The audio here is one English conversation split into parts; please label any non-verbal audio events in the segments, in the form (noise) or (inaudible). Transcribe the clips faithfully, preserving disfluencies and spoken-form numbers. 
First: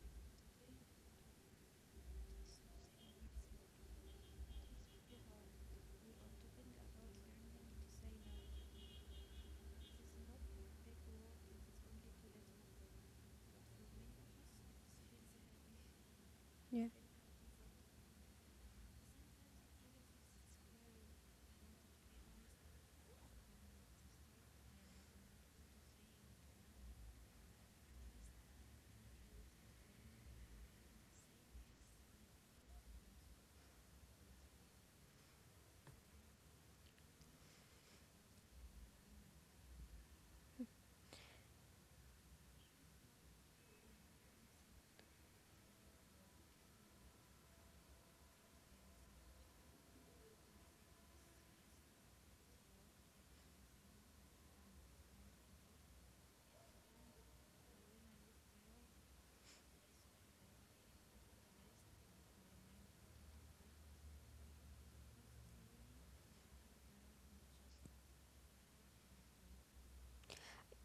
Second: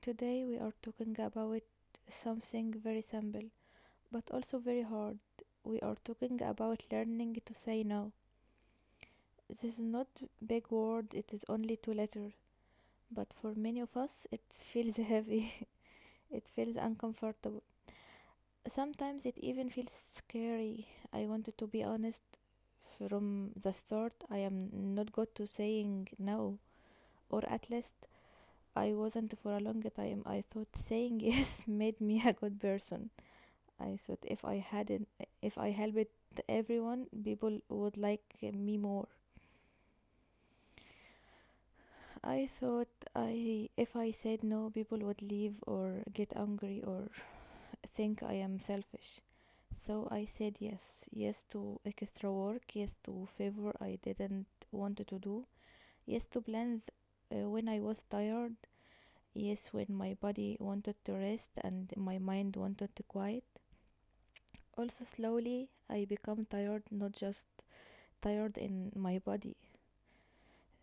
Today we are talking about something very simple but also very hard. We are talking about learning to say no. This is not big word, it is only two letters, but for many of us it feels heavy. (laughs) It feels Yeah. uncomfortable. Sometimes it even feels scary. I wanted to be honest from the start. I am not good to saying no, or at least I wasn't for a long time. I thought saying yes (laughs) made me a good person. I thought if I hadn't, if I helped everyone, people would like me more. I thought I, if I said no, people would leave or get angry or think I am selfish. So I said yes, yes to extra work, yes to favor I didn't want to do, yes to plans uh, when I was tired, yes, when my body wanted to rest and my mind wanted to quiet. Also, slowly I become tired, not just tired in my body.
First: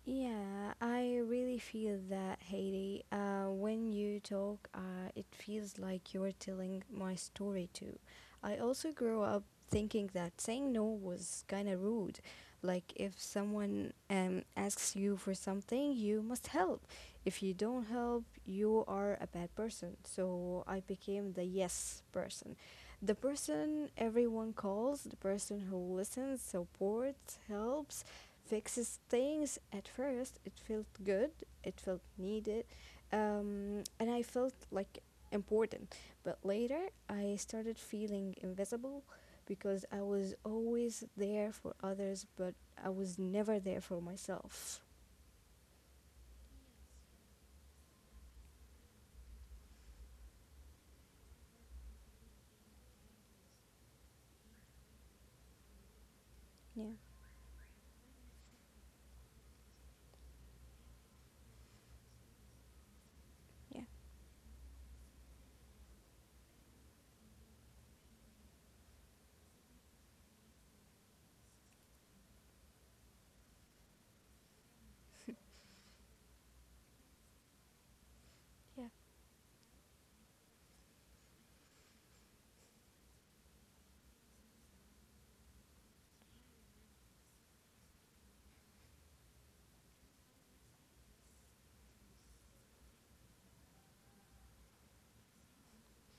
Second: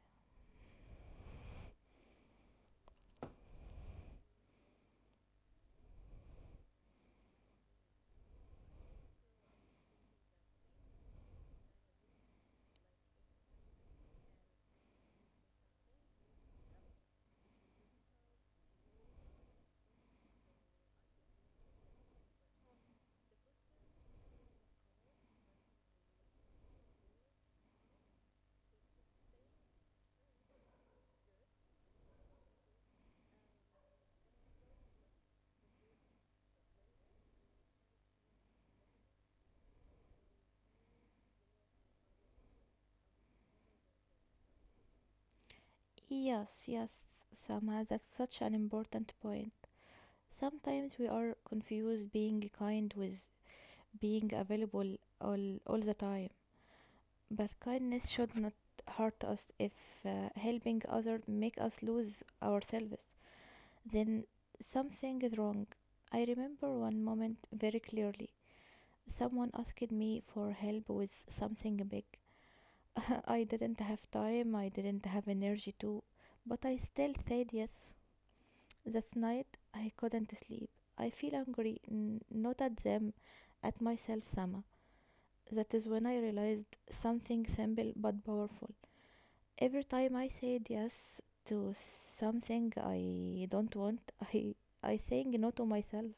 Yeah, I really feel that, Haiti. Uh, when you talk, uh, it feels like you're telling my story too. I also grew up thinking that saying no was kind of rude. Like, if someone um, asks you for something, you must help. If you don't help, you are a bad person. So I became the yes person. The person everyone calls, the person who listens, supports, helps, fixes things. At first it felt good, it felt needed, um, and I felt like important, but later I started feeling invisible because I was always there for others, but I was never there for myself. Yes, yes, Sama, that's such an important point. Sometimes we are confused being kind with being available all, all the time. Yeah, But kindness should not hurt us if uh, helping others make us lose ourselves. yeah. Then something is wrong. I remember one moment very clearly. Someone asked me for help with something big. (laughs) I didn't have time, I didn't have energy to, but I still said yes. Yeah. That night I couldn't sleep. I feel angry, n- not at them, at myself, Sama. That is when I realized something simple but powerful. Every time I said yes to something I don't want, (laughs) I I saying no to myself.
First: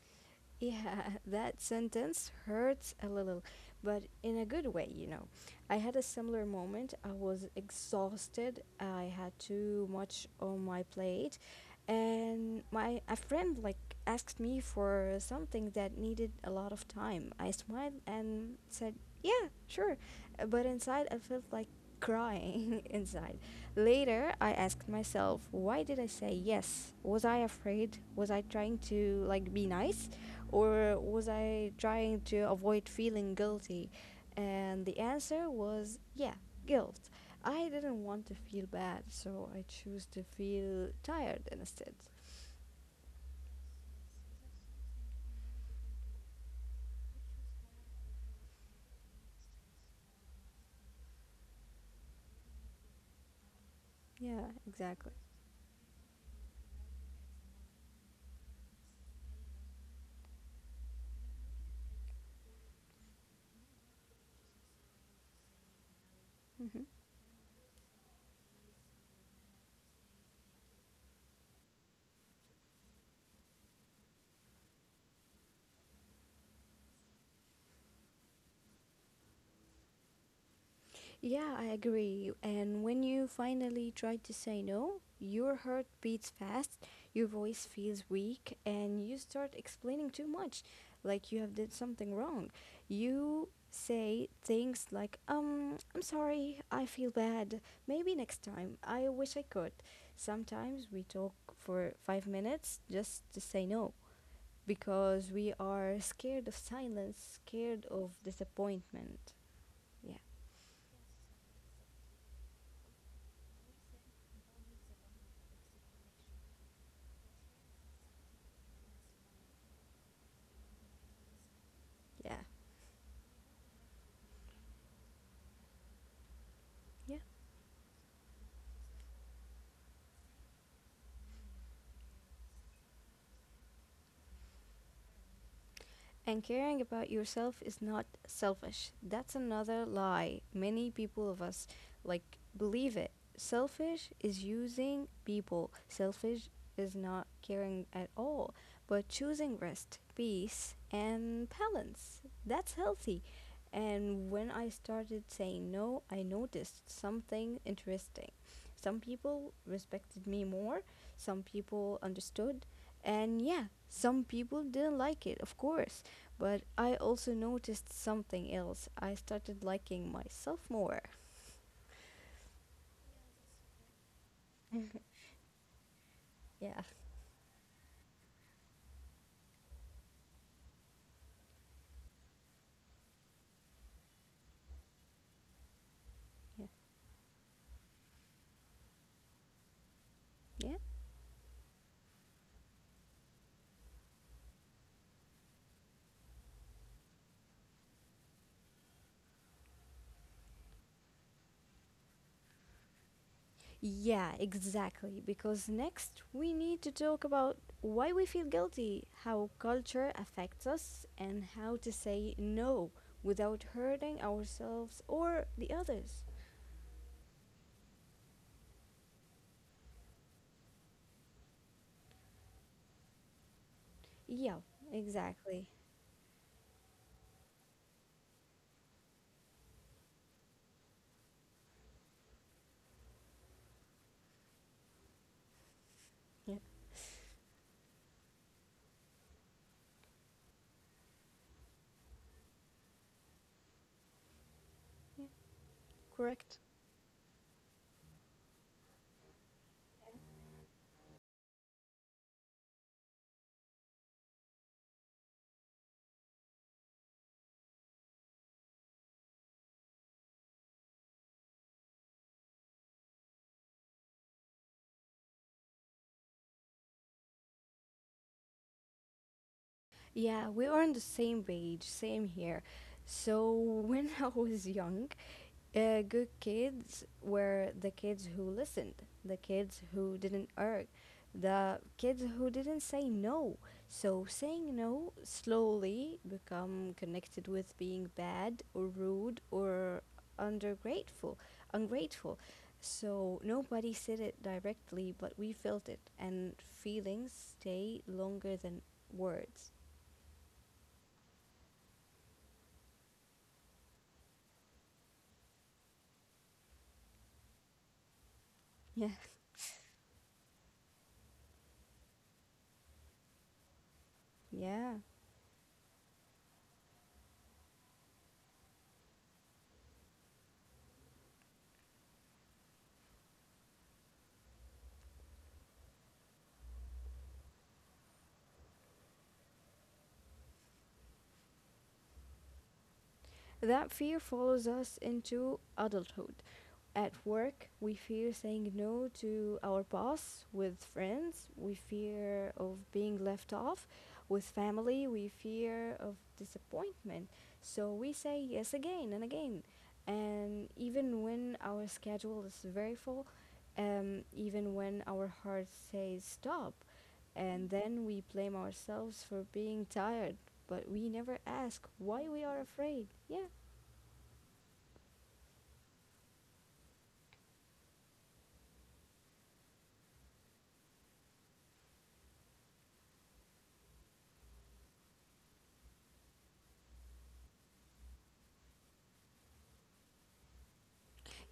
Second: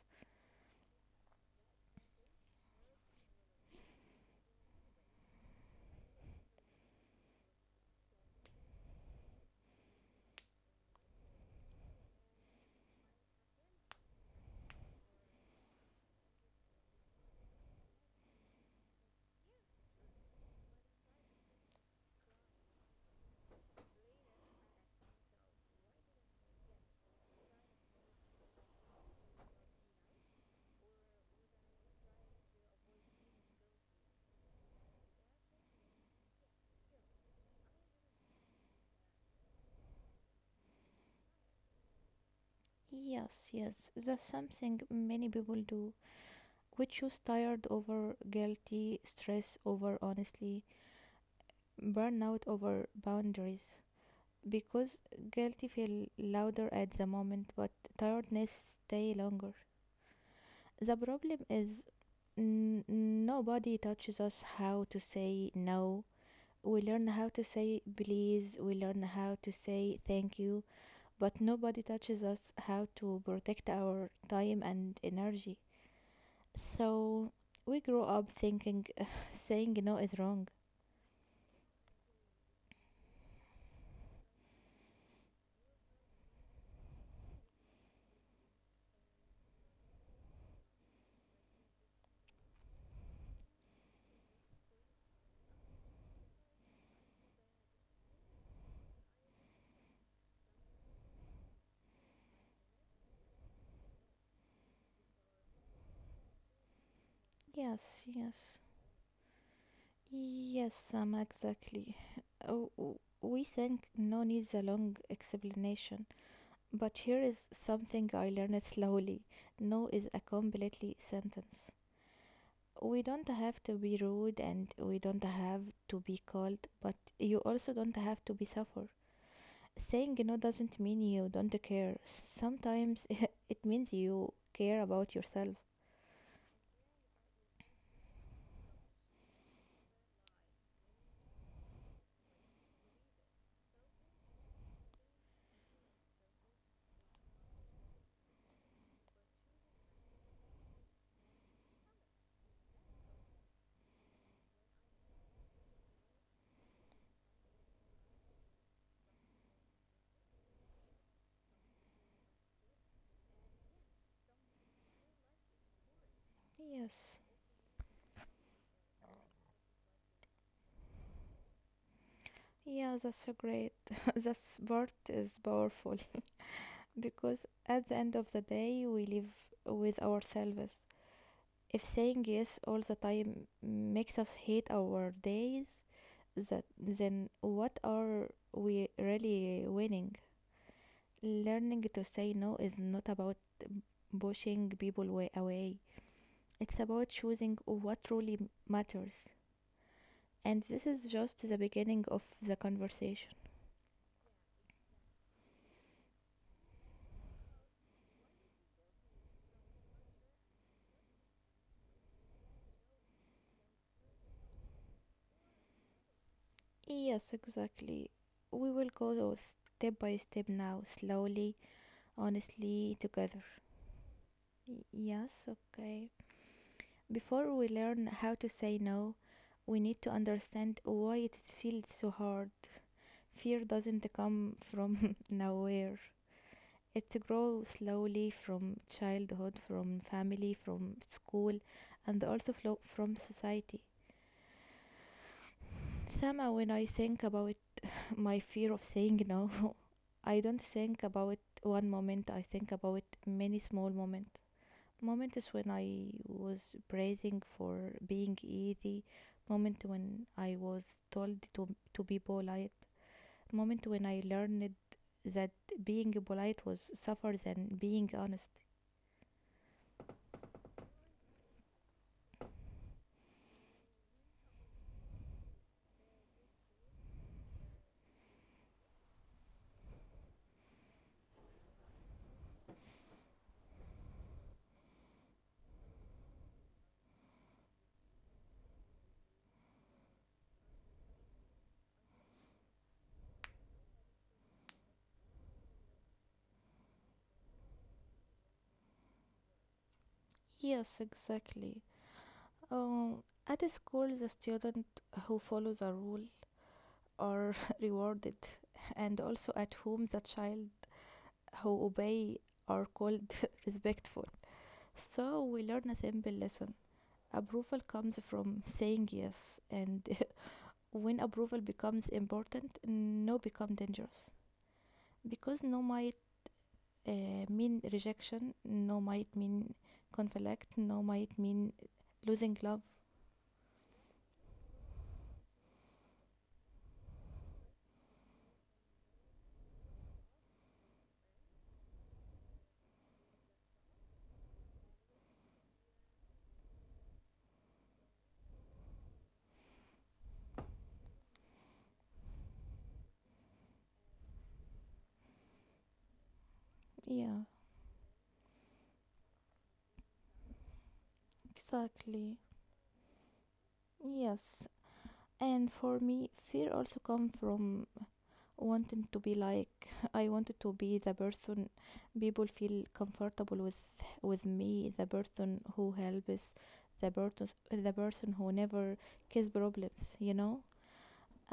Yeah, (laughs) that sentence hurts a little, but in a good way, you know. I had a similar moment. I was exhausted. I had too much on my plate, and my a friend like asked me for something that needed a lot of time. I smiled and said, "Yeah, sure." Uh, but inside I felt like crying (laughs) inside. Later, I asked myself, "Why did I say yes? Was I afraid? Was I trying to like be nice? Or was I trying to avoid feeling guilty?" And the answer was yeah, guilt. I didn't want to feel bad, so I chose to feel tired instead. Yes, yes, that's something many people do. Which shows tired over guilty, stress over honestly, burnout over boundaries. Yeah, Because exactly. guilty feel louder at the moment, but tiredness stay longer. The problem is n- nobody touches us how to say no. We (laughs) learn how to say please, we learn how to say thank you, but nobody touches us how to protect our time and energy. So we grew up thinking (sighs) (laughs) saying no is wrong. Yeah, I agree. And when you finally try to say no, your heart beats fast, your voice feels weak, and you start explaining too much, like you have did something wrong. You say things like, "Um, I'm sorry. I feel bad. Maybe next time. I wish I could." Sometimes we talk for five minutes just to say no because we are scared of silence, scared Yes, of yes. disappointment. Yeah. Yes, Sam, exactly. Oh, w- We think no needs a long explanation, but here is something I learned slowly. No is a completely sentence. Yeah. We don't have to be rude and we don't have to be cold, but Yeah. you also don't have to be suffer. Saying no doesn't mean you don't care. Sometimes (laughs) it means you care about yourself. And caring about yourself is not selfish. That's another lie. Many people of us like believe it. Selfish is using people. Selfish is not caring at all, but choosing rest, peace, and balance. That's healthy. And when I started saying no, I noticed something interesting. Some people respected me more, some people understood, and yeah, some people didn't like it, of course. But I Yes. also noticed something else. I started liking myself more. Yeah, that's a great. (laughs) That's part is powerful Yeah, (laughs) because at the end of the day, we live with ourselves. If saying yes all the time makes us hate our days, that yeah, then what are we really winning? yeah. Learning to say no is not about pushing people way away. It's about choosing what truly matters. And this is just the beginning of the conversation. Yeah, exactly. Because next we need to talk about why we feel guilty, how culture affects us, and how to say no without hurting ourselves or the others. Yes, exactly. We will go though step by step now, slowly, honestly, together. Yeah, Y- Yes, exactly. okay. Before we learn how to say no, we need to understand why it feels so hard. Fear doesn't come from (laughs) nowhere. Yeah. It grows slowly from childhood, from family, from school, and also flo- from society. Somehow, when I think about my fear of saying no. (laughs) I don't think about one moment, I think about many small moments. Moments when I was praising for being easy, moment when I was told to, to be polite, moment when I learned that being polite was suffer than being honest. Yeah, we are on the same page, same here. So, when (laughs) I was young, Uh, good kids were the kids who listened, the kids who didn't argue, the kids who didn't say no. So saying no slowly become connected with being bad or rude or undergrateful, ungrateful. So nobody said it directly, but we felt it, and feelings stay longer than words. Yes, exactly. Um, at a school, the student who follows a rule are (laughs) rewarded, Yeah, and also at home, the child who obey are called (laughs) respectful. yeah. So we learn a simple lesson. Approval comes from saying yes, and (laughs) when approval becomes important, no become dangerous. Because no might uh, mean rejection, no might mean conflict, no might mean losing love. That fear follows us into adulthood. At work, we fear saying no to our boss. With friends, we fear of being left off. With family, we fear of disappointment. So we say yes again and again. And even when our schedule is very full, um, even when our heart says stop, Yeah, and then we blame ourselves for being tired, but we never ask why exactly. we are afraid. Yeah, Yes. And for me, fear also comes from wanted to be like (laughs) I wanted to be the person people feel comfortable with with me, the person who helps, the person the person who never kiss problems, you know.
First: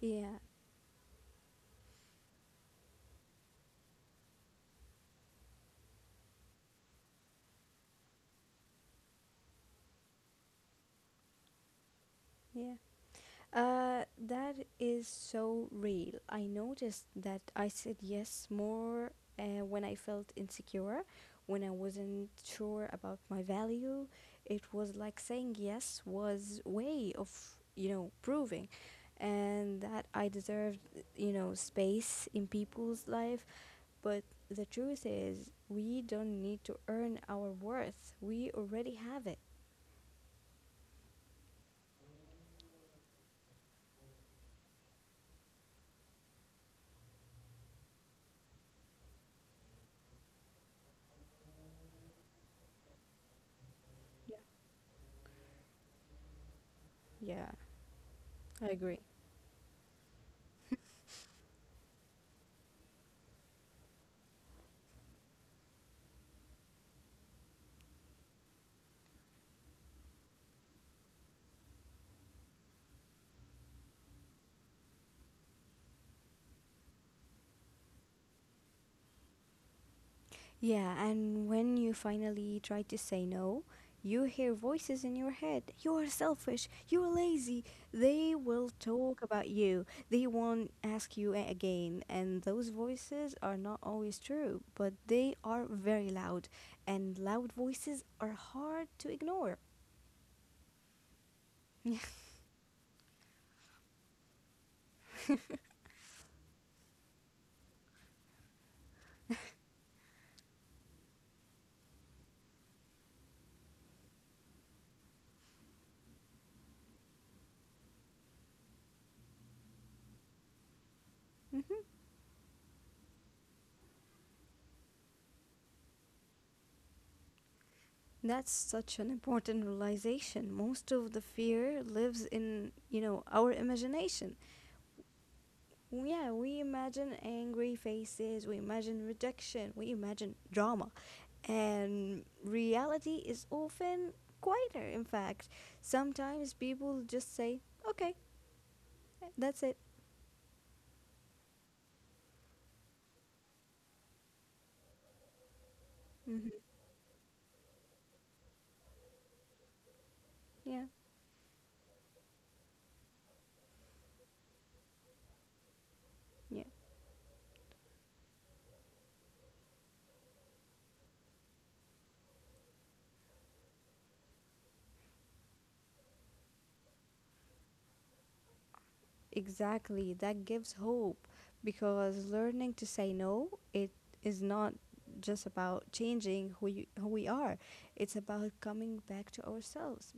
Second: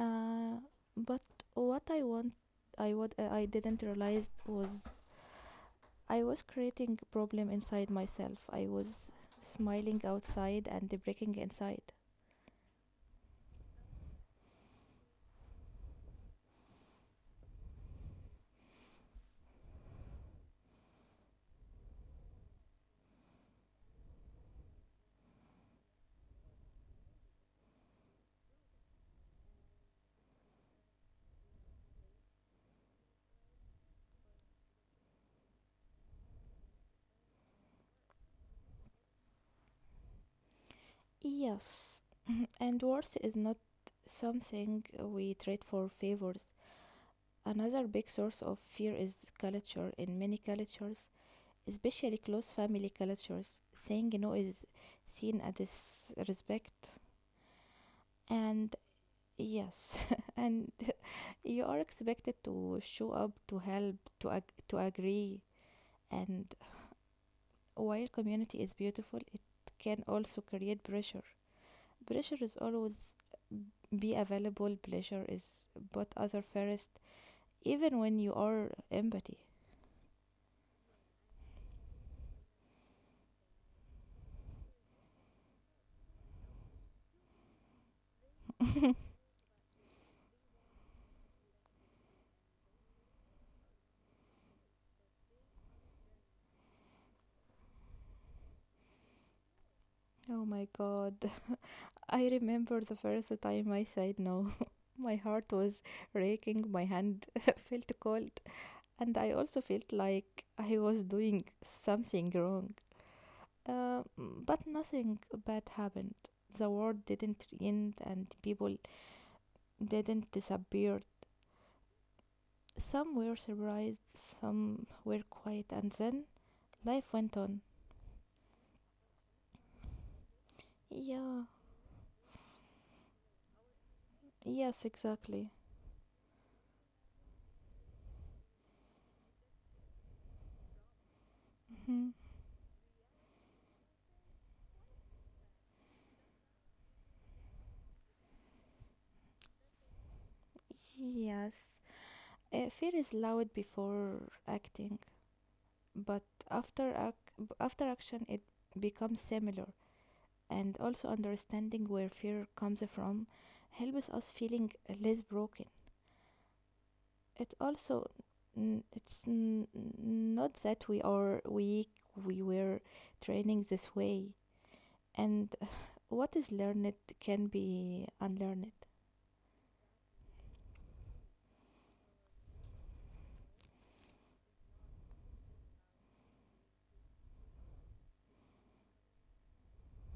yeah, but what I want, I what uh, I didn't realize was I was creating problem inside myself. I was smiling outside and breaking inside. yeah. Uh, that is so real. I noticed that I said yes more uh, when I felt insecure, when I wasn't sure about my value. It was like saying yes was way of, you know, proving and that I deserved, you know, space in people's life. But the truth is, we don't need to earn our worth. We already have it. Yes. (clears throat) And worth is not something we trade for favors. Another big source of fear is culture. In many cultures, especially close family cultures, saying no Yeah. is seen as disrespect. Yeah, I And agree. yes, (laughs) and (laughs) you are expected to show up, to help, to, ag- to agree. And while community is beautiful, it can also create pressure. Pressure is always be available, pleasure is but other first, even when you are empathy. Yeah, and when you finally try to say no, you hear voices in your head. You are selfish. You are lazy. They will talk (laughs) about you. They won't ask you a- again. And those voices are not always true, but they are very loud. And loud voices are hard to ignore. Oh my god. I remember the first time I said no. (laughs) My heart was raking, my hand (laughs) felt cold, and I also felt like I was doing something wrong. Uh, but nothing bad happened. The world didn't end, and people didn't disappear. Hmm. Some were surprised, some were quiet, and then life went on. That's such an important realization. Most of the Yeah, fear lives in, you know, our imagination. yes, exactly. Yeah, we imagine angry faces, we imagine rejection, we imagine drama. Mhm. And reality is often quieter, in fact. Sometimes people just say, okay, that's it. Yes. Uh, fear is loud before acting, but Hmm. after ac- after action it becomes similar, and Yeah, also understanding where fear comes from helps us feeling less broken. yeah, It also n- it's n- not that we are weak, we were training this way, and what is learned can be unlearned. exactly. That gives hope because learning to say no, it is not just about changing who, you, who we are, it's about coming back to ourselves,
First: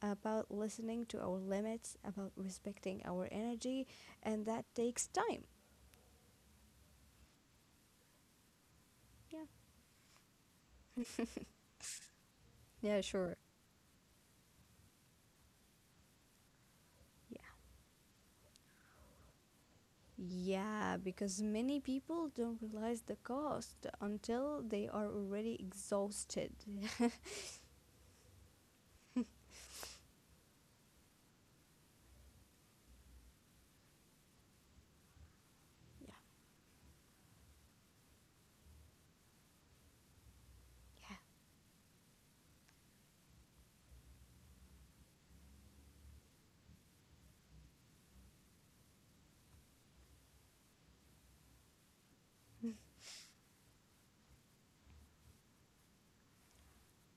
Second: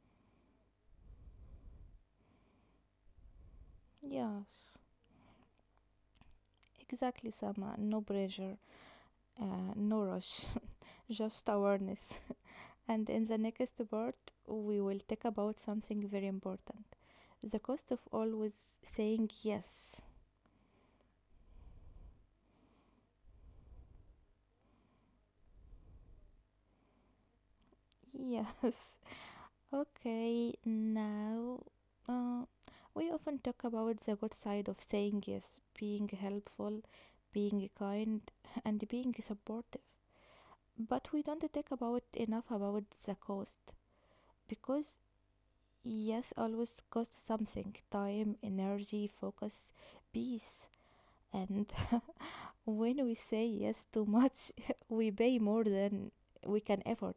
about listening to our limits, about respecting our energy, and that Yes, takes time. exactly, Sama, no pressure, Yeah. uh, no rush, (laughs) just awareness. And in the next part, we will talk about something very important, Yeah. the cost of always saying yes. Yeah, because many people don't realize the cost until they are already exhausted. (laughs) Yes. (laughs) Okay, now, uh, we often talk about the good side of saying yes, being Yeah. helpful, being kind, and being supportive. But Yeah. we don't talk about enough about the cost because yes always costs something, time, energy, focus, peace, and (laughs) when we say yes too much, (laughs) we pay more than we can afford.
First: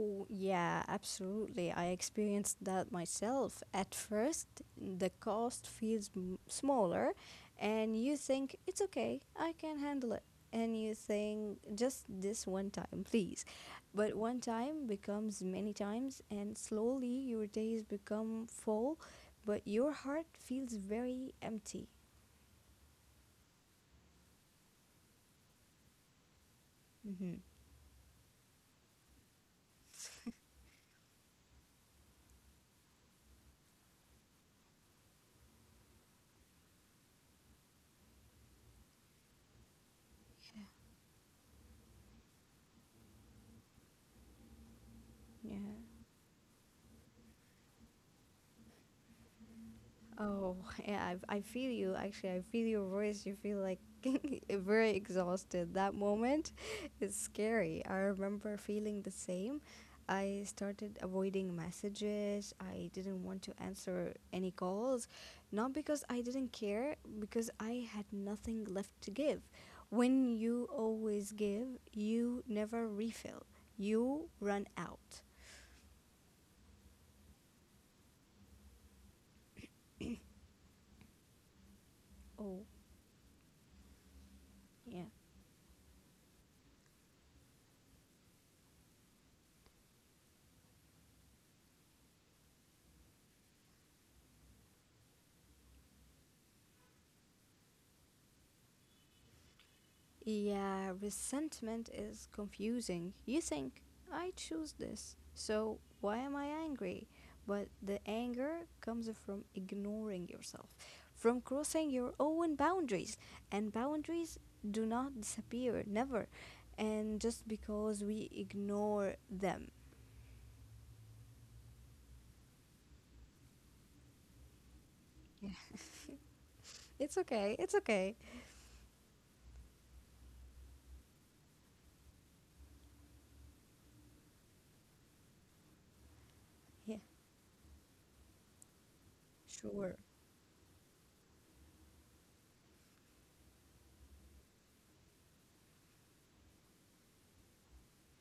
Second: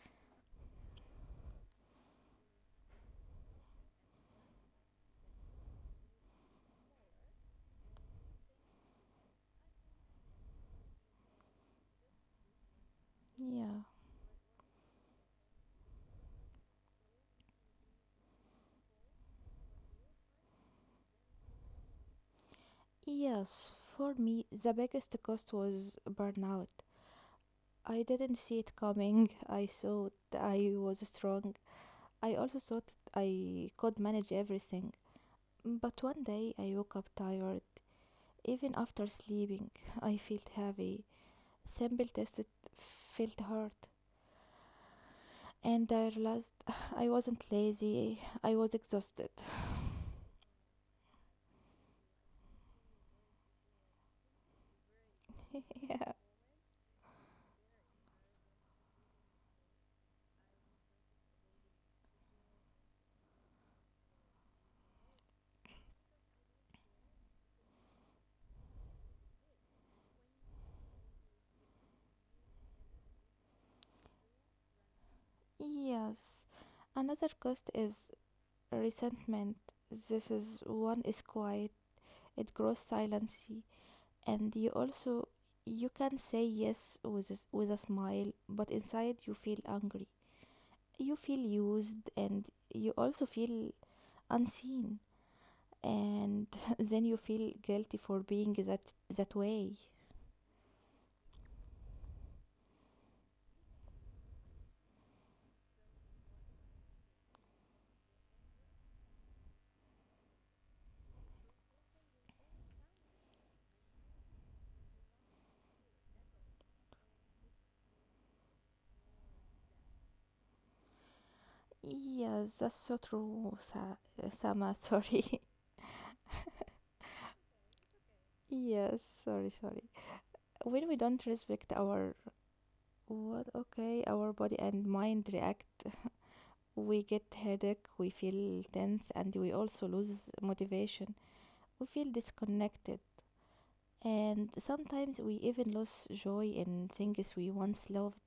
Oh, yeah, absolutely. I experienced that myself. At first, the cost feels m- smaller, and you think it's okay, I can handle it. And you think just this one time, please. Yeah. But one time becomes many times, and slowly your days become full, but your heart feels very empty. Yes, for me, the biggest cost was burnout. Mm-hmm. I didn't see it coming. I thought I was strong. I also thought I could manage everything. But one day I woke up tired. Even after sleeping, (laughs) I felt heavy. Simple tests felt hard. Yeah. And I realized (sighs) I wasn't lazy, I was exhausted. Oh, yeah, I, I feel you. Actually, I feel your voice. You feel like (laughs) very exhausted. That moment is scary. I remember feeling the same. I started avoiding messages. I didn't want to answer any calls. Not because I didn't care, because I had nothing left to give. When you always give, you never refill, you run out. Yes. Another cost is resentment. This is one is quiet. It Oh, grows silently, and you yeah. also you can say yes with a, s- with a smile, but inside you feel angry. You feel used, and you also feel unseen, and (laughs) then you feel guilty for being that that way. Yeah, resentment is confusing. You think, I choose this, so why am I angry? But the anger comes from ignoring yourself, from crossing your own boundaries. And boundaries do not disappear, never. And just because we ignore them. Yes, that's so true, Sa- Sama. (laughs) Sorry. Yeah, it's okay, it's okay. Yes, sorry, sorry. When we don't respect our what? Okay, our body and mind react. Yeah, We get headache, we feel tense, and we also sure. lose motivation. We feel disconnected, and sometimes we even lose joy in things we once loved.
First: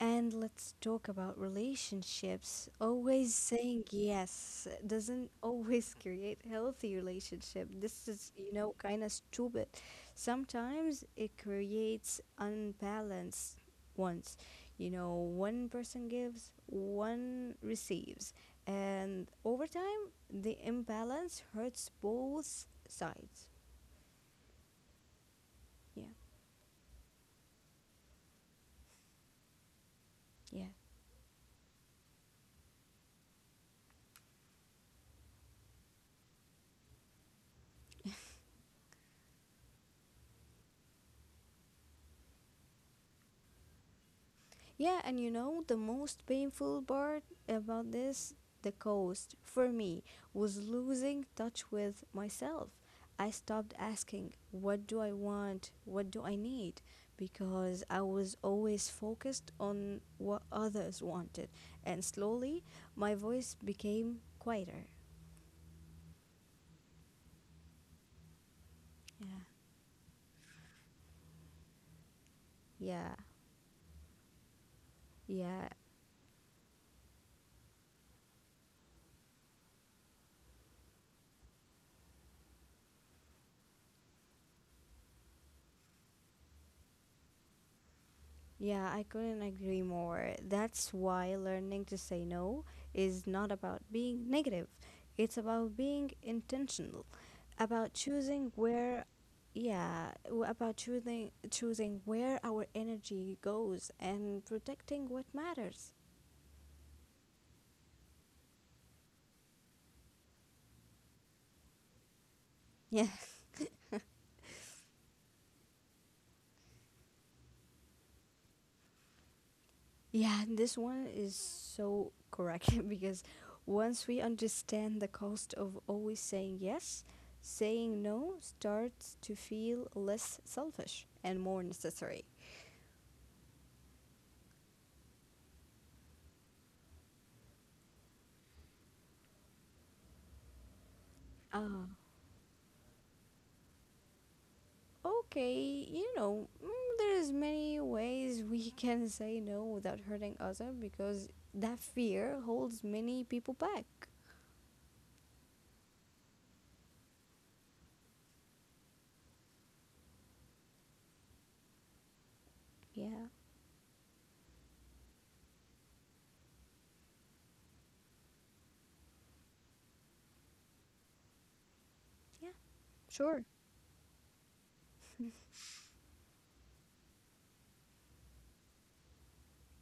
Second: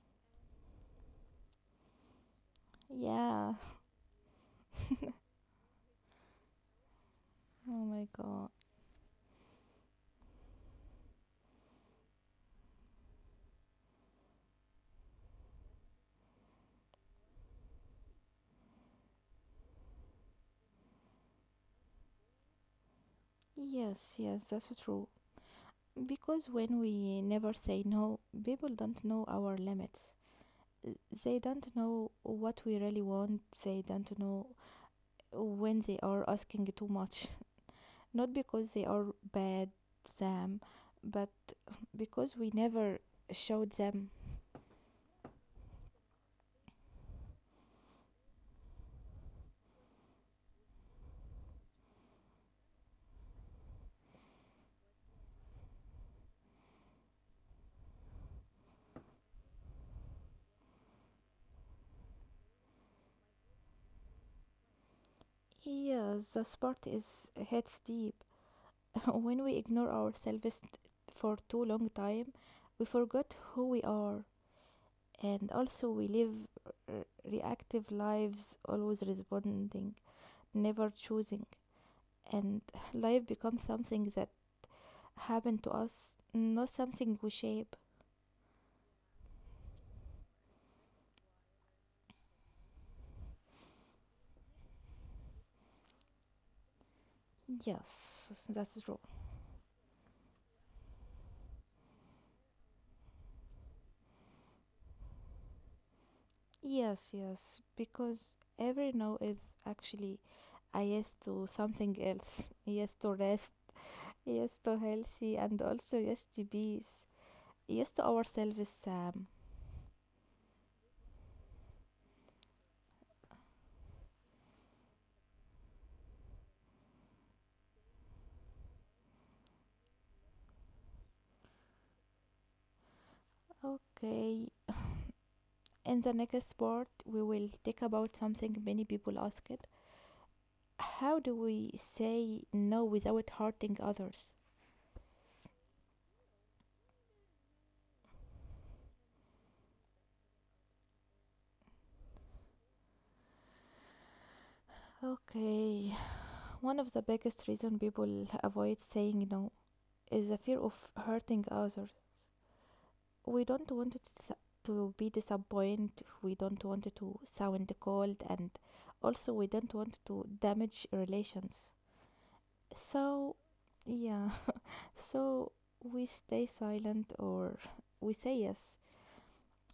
And let's talk about relationships. Always Yeah. saying yes doesn't (laughs) always create healthy relationship. Oh This my is, you god. know, kind of stupid. Sometimes it creates unbalanced ones. You know, one person gives, one receives. And over time, the imbalance hurts both sides. Yes, yes, that's true. Yeah. Because when we never say no, people don't know our limits. Yeah. They don't know what we really want. They don't know when they are asking too much. Not because they are bad them, but because we never showed them. Yeah, and you know, the most painful part about this, the cost, for me, was losing touch with myself. I stopped asking, what do I want? What do I need? Because I was always focused on what others wanted. And slowly, my voice became quieter. Yeah, the sport is hits deep. (laughs) Yeah. When we ignore ourselves for too long time, we Yeah, forgot who we are, and yeah. also we live r- reactive lives, always responding, never choosing, and (laughs) life becomes something that happened to us, not something we shape. Yeah, I couldn't agree more. That's why learning to say no is not about being negative. It's about being intentional, about choosing Yes, that's true. where, yeah, w- about choosing choosing where our energy goes and protecting what matters. Yes, yes, because every no is actually a yes to something else. Yes (laughs) Yeah. to rest, yes to healthy, and also yes to peace. Yes to ourselves, Sam. Yeah, this one is so correct (laughs) because once we understand the cost of always saying yes, saying no starts to feel less selfish and more necessary. Okay, (sighs) in the next part, we will talk about something many people ask it. How do Ah, we say no without hurting others? okay, you know, mm, there's many ways we (laughs) can say no without hurting others because that fear holds many people back. Okay, one of the biggest reason people avoid saying no is the fear of hurting others. Yeah, We don't want it to, to be disappoint, we don't want it to sound cold, and also we don't want to damage relations, yeah, so sure. yeah, (laughs) so we stay silent or we say yes,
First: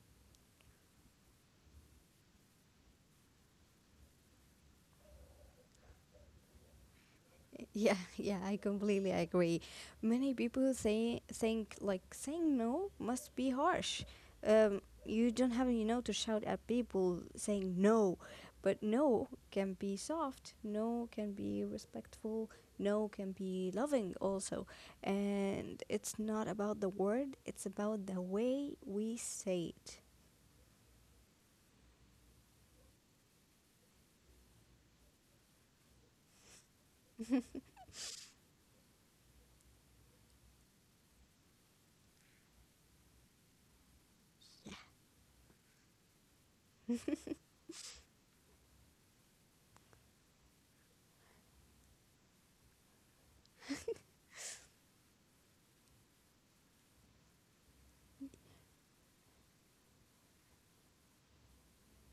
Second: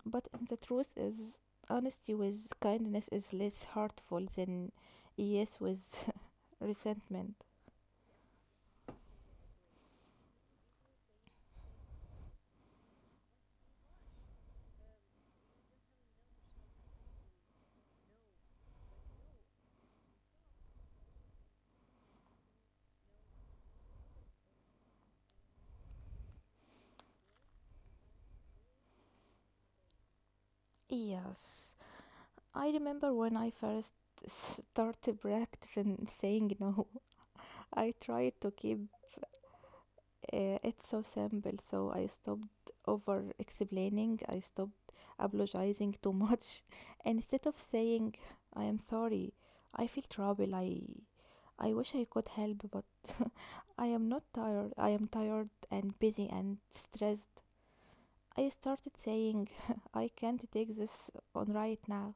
but the truth is honesty with kindness is less hurtful than yes with (laughs) resentment. Yeah, (laughs) yeah, I completely agree. Many people say think like saying no must be harsh. Um, you don't have you know to shout at people saying no, but no can be soft. No can be respectful. No can be loving also, and it's not about the word. It's about the way we say it. Yes, I remember when I first (laughs) started practicing saying no, I tried to keep Uh, it's so simple. So I stopped over explaining. I stopped apologizing too much. (laughs) And instead of saying, I am sorry, I feel trouble. I, I wish I could help, but (laughs) I am not tired. I am tired and busy and stressed. I started saying, (laughs) I can't take this on right now.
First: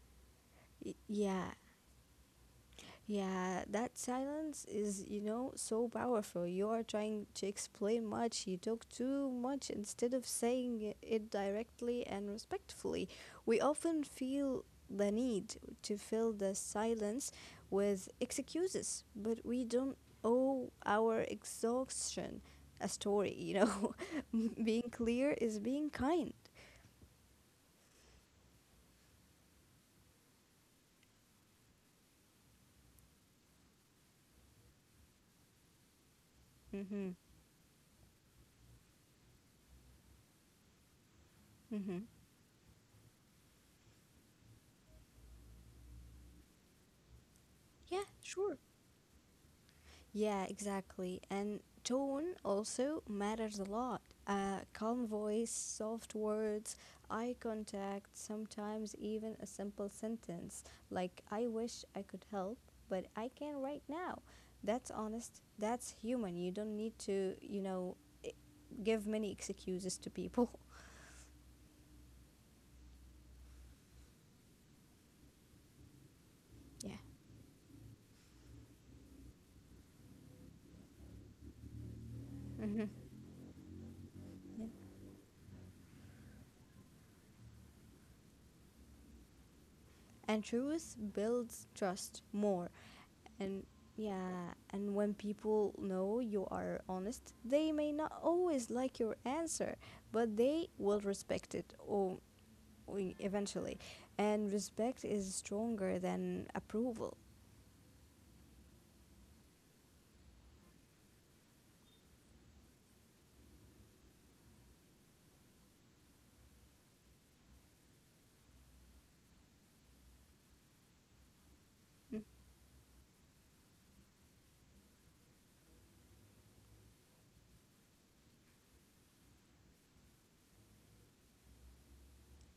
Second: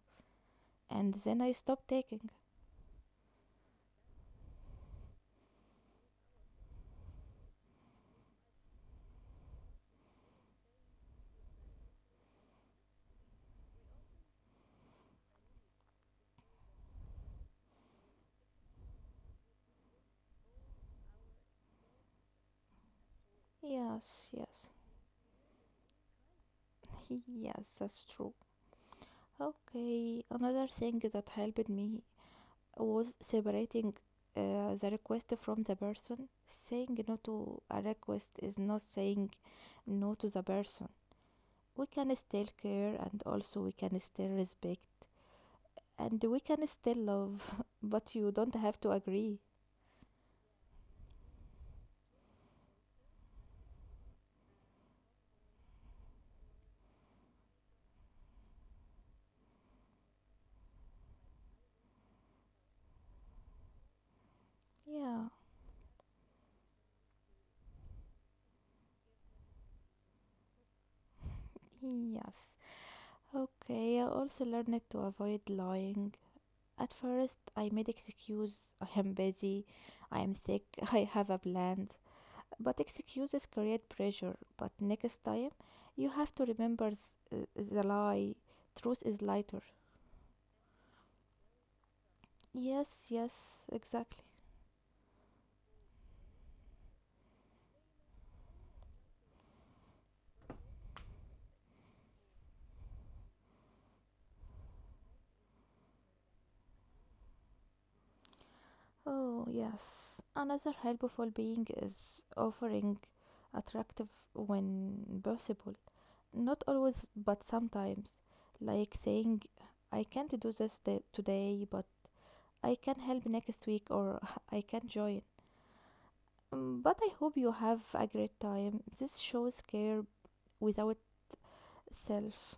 Y- And then yeah, I stopped taking. Yeah, that silence is, you know, so powerful. You are trying to explain much, you talk too much instead of saying it directly and respectfully. We often feel the need to fill the silence with excuses, but we don't owe our exhaustion a story, you know. Yes, (laughs) yes, Being clear is being kind. (laughs) yes, that's true. Okay, another thing that helped me was separating uh, the request from the person. Saying Mm-hmm. no to a request is not saying no to the person. We Mm-hmm. can still care and also we can still respect and we can still love, (laughs) Yeah, but you don't sure. have to agree. Yeah, exactly. And tone also matters a lot. A calm voice, soft words, eye contact, sometimes even a simple sentence like, I wish I could help, but I can't right now. That's Yeah, honest. That's human. You don't need to, you know, i- give many excuses to people. (laughs) yes. Okay, I also learned to avoid lying. At Yeah. first, I made excuses. I am busy. I am sick. (laughs) I have a plan. But Hmm. excuses create pressure. Yeah. But next time, you have to remember th- the lie. Truth is lighter. And truth builds trust more. Yes, yes, And, exactly. yeah, and when people know you are honest, they may not always like your answer, but they will respect it, or eventually. And respect is stronger than approval. Oh, yes. Another helpful being is offering attractive when possible. Not always, but sometimes. Like saying, I can't do this da- today, but Mm, I can help next week or (laughs) I can join. Mm, but I hope you have a great time. This shows care without self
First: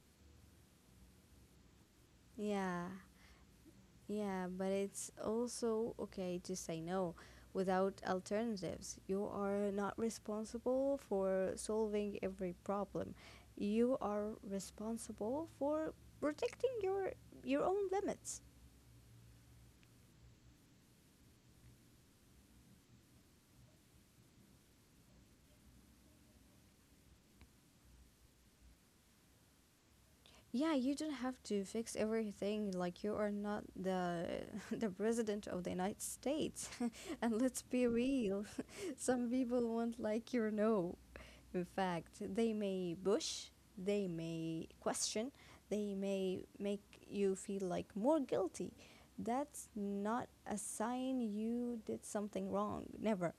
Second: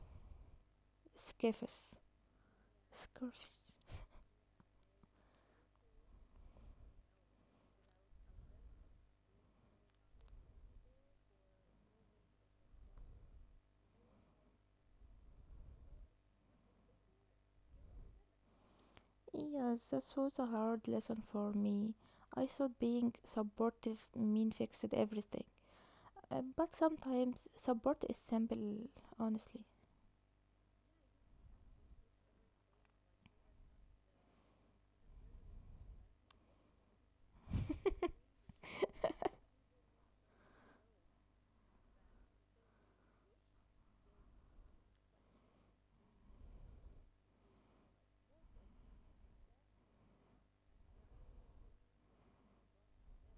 scaffes yeah. scarfs. Yeah, but it's also okay to say no without alternatives. You are not responsible for solving every problem. You are responsible for protecting your your own limits. Yes, that was a hard lesson for me. I thought being supportive mean fixed everything. Uh, but sometimes support is simple, honestly. Yeah, you don't have to fix everything. Like you are not the (laughs) the president of the United States. (laughs) And let's be real, (laughs) some people won't like your no. In fact, they may push, they may question, they may make you feel like more guilty. That's not a sign you did something wrong. Never.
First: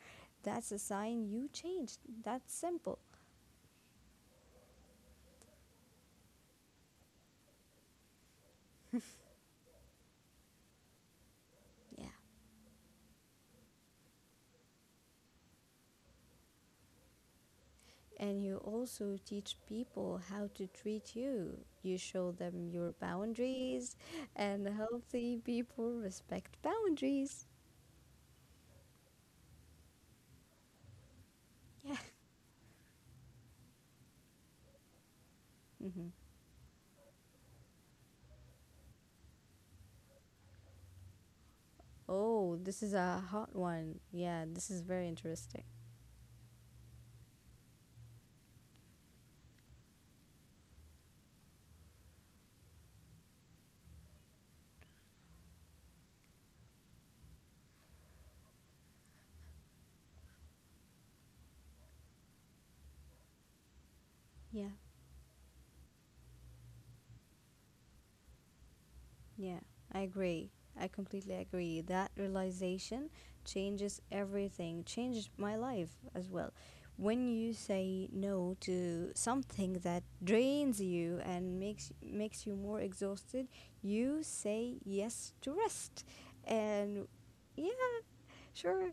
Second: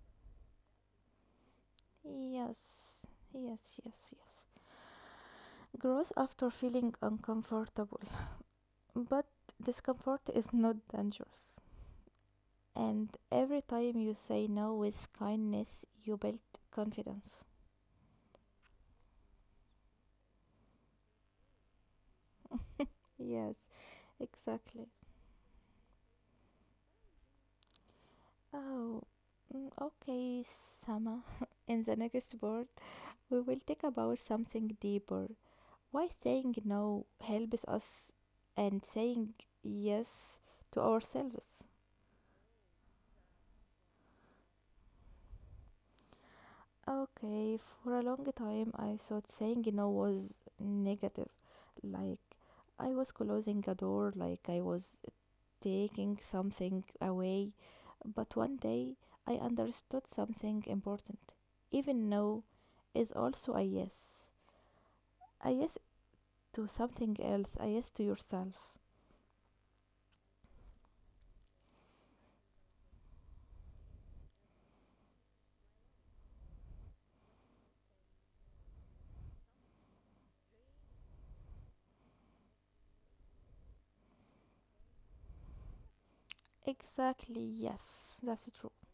That's a sign you changed. That's simple. Yes, yes, yes, yes. Growth after feeling uncomfortable. But discomfort is not dangerous. Yeah. And every time you say no with kindness, you build confidence. And you also teach people how to treat you. You show them your Yes, boundaries, and exactly. healthy people respect boundaries. Oh, mm, okay, Sama. (laughs) In the Yeah. next part, we will talk about something deeper. (laughs) Why Hmm. saying no helps us and saying yes to ourselves. Oh, this is a hot one. Yeah, this is very interesting. Okay, for a long time I thought saying no was negative. Like I was closing a door, like I was taking something away, but one day I understood something important. Even no is also a yes. Yeah. A yes to something else, a yes to yourself. Yeah, I agree. I completely agree. That realization changes everything, changed my life as well. When you say no to something that drains you and makes makes you more exhausted, you say yes to rest. And Exactly, yeah. yes, that's true. Sure.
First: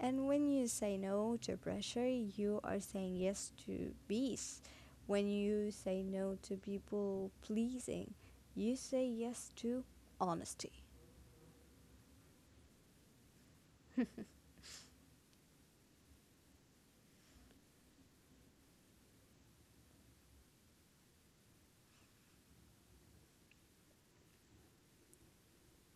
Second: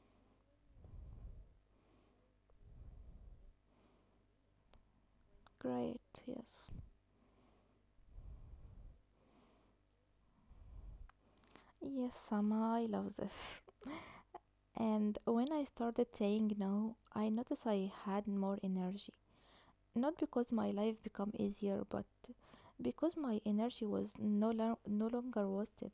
And when you say no to pressure, you are saying yes to peace. When you say Great, no to yes. people pleasing, you say yes to honesty. Yes, Sama, I love this. And when I started saying no, I noticed I had more energy. Not because my life became easier, but because my energy was no, lo- no longer wasted.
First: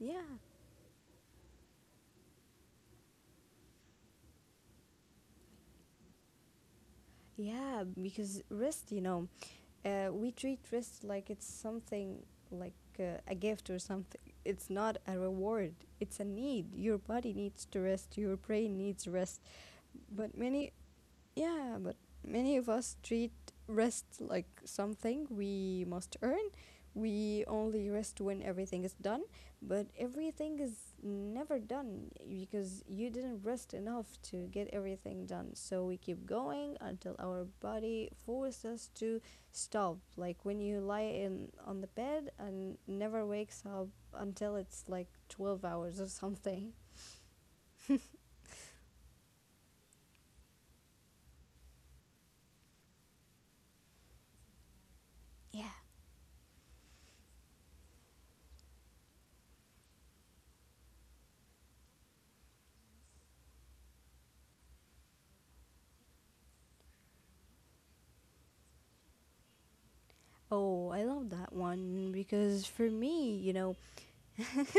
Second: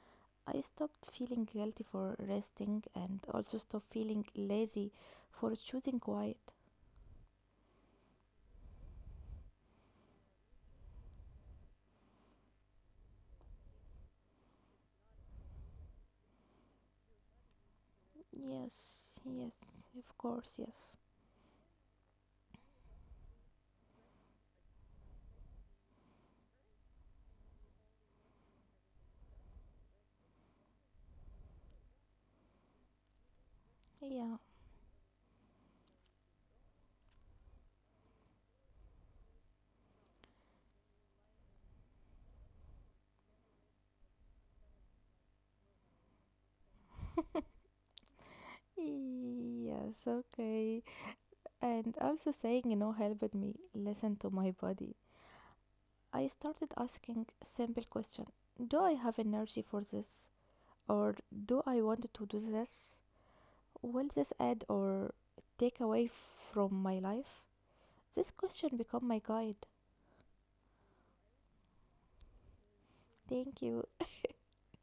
Yeah. I stopped feeling guilty for resting and also stopped feeling lazy for choosing quiet. Yeah, because rest, you know, uh, we treat rest like it's something like uh, a gift or something. It's not a reward, it's a need. Your body needs to rest, your brain Yes, needs rest. yes, of But course, many yes. Yeah, but many of us treat rest like something we must earn. We only rest when everything is done, but everything is never done because you didn't rest enough Yeah. to get everything done. So we keep going until our body forces us to stop. Like when you lie in on the bed and never wakes up until it's like twelve hours or something. Yes, okay. And also saying no helped me listen to my body. Yeah. I started asking simple question. Do I have energy for this? Or do I want to do this? Will this add or take away from my life? This question become my guide. Oh, I love that one because for me, you Thank you. know, (laughs)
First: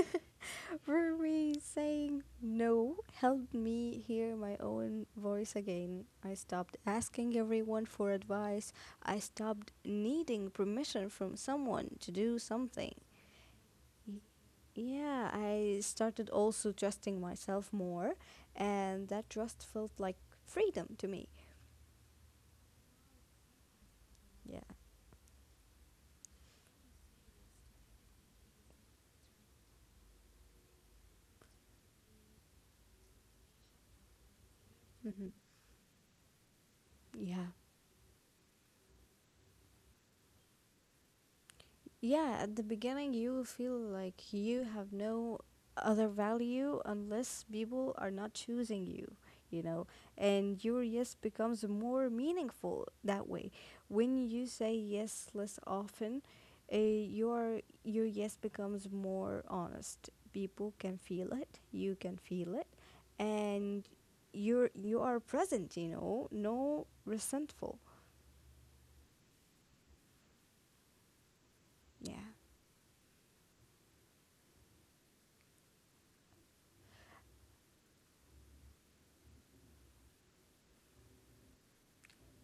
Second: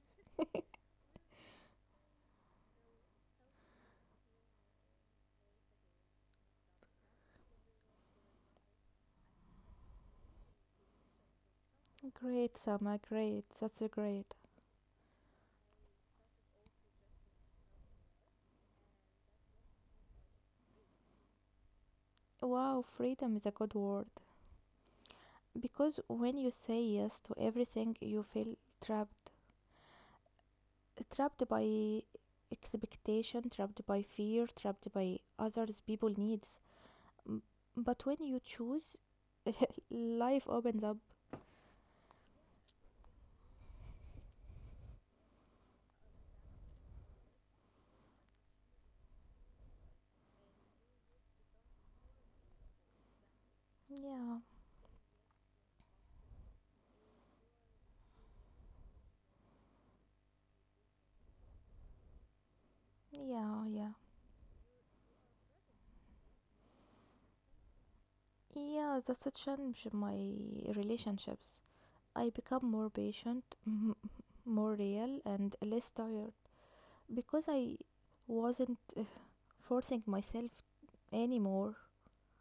Brewery saying no helped me hear my own voice again. I stopped asking everyone for advice. I stopped needing permission from someone to do Great, something. Summer, great. That's a Y- great. Yeah, I started also trusting myself more, and that trust felt like freedom to me. Wow, freedom is a good word. Yeah. Because when you say yes to everything, you feel trapped. Trapped by expectation, trapped by fear, trapped by hmm others' people needs. Yeah, But when you choose, (laughs) life opens up. Yeah, at the beginning, you will feel like you have no other value unless people are not choosing you, you know, and your yes becomes more meaningful that way. When Yeah, you say yes less often, uh, your your yes becomes more honest. People can feel it, you can feel it, yeah, and yeah. you're you are present, you know, no resentful. Yeah, that's a change in my relationships. Yeah. I become more patient, (laughs) more real, and less tired because I wasn't forcing myself anymore.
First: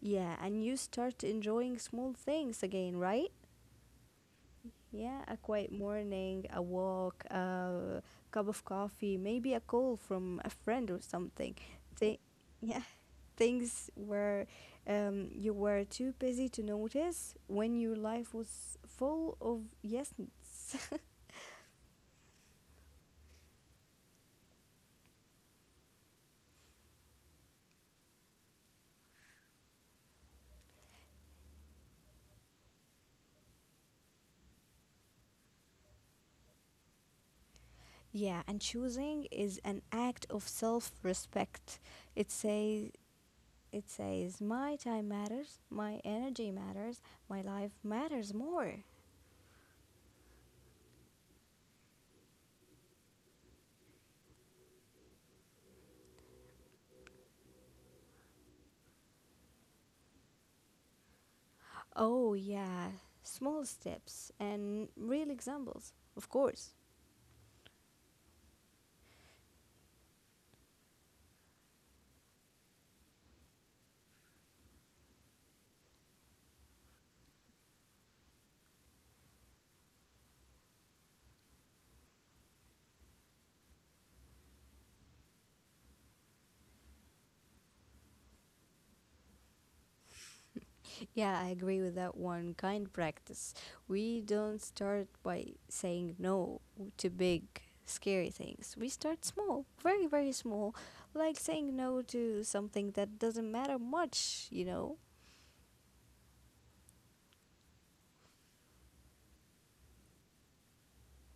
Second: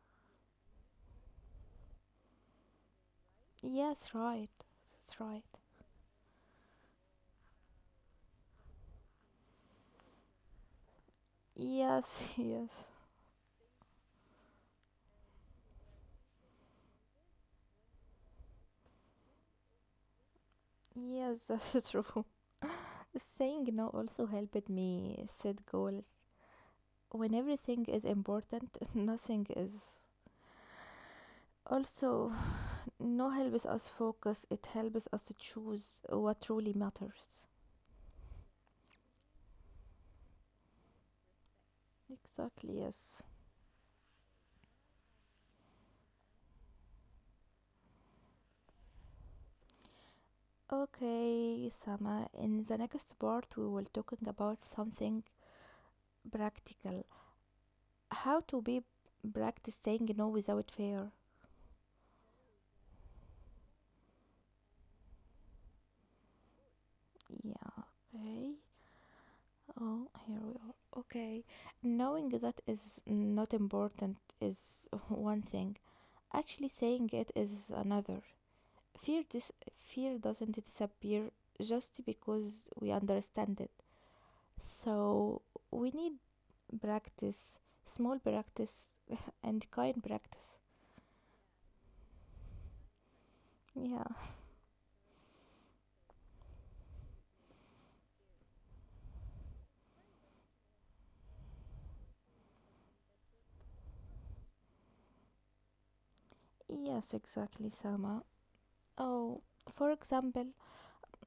Yeah, and you start enjoying small things again, right? Yes, right. That's Yeah, a right. quiet morning, a walk, a cup of coffee, maybe a call from a friend or something. Th- Yes, (laughs) yeah, yes. (laughs) things where um, you were too busy to notice when your life was full of yesness. Yes, that's true. (laughs) Saying no also helped me set goals. When everything is important, (laughs) nothing is. Also, no helps us focus, it helps us to choose what truly matters. (laughs) Yeah, and choosing is an act of self-respect. It Exactly, says yes. it says my time matters, my energy matters, my life matters more. Okay, Sama, in the next part, we will talking about something practical, how to be practice saying no without fear. Oh, yeah. Small steps and real examples, of course. Yeah. Okay, oh here we are. Okay, knowing that is not important is (laughs) one thing, actually saying it is another. Fear, this fear doesn't disappear just because we understand it. So we need practice, small practice, (laughs) and kind practice. Yeah, I agree with that one. Kind practice. Yeah. We don't start by saying no to big, scary things. We start small, very, very small, like saying no to something that doesn't matter much, you know? Yes, exactly, Sama. Oh, for example,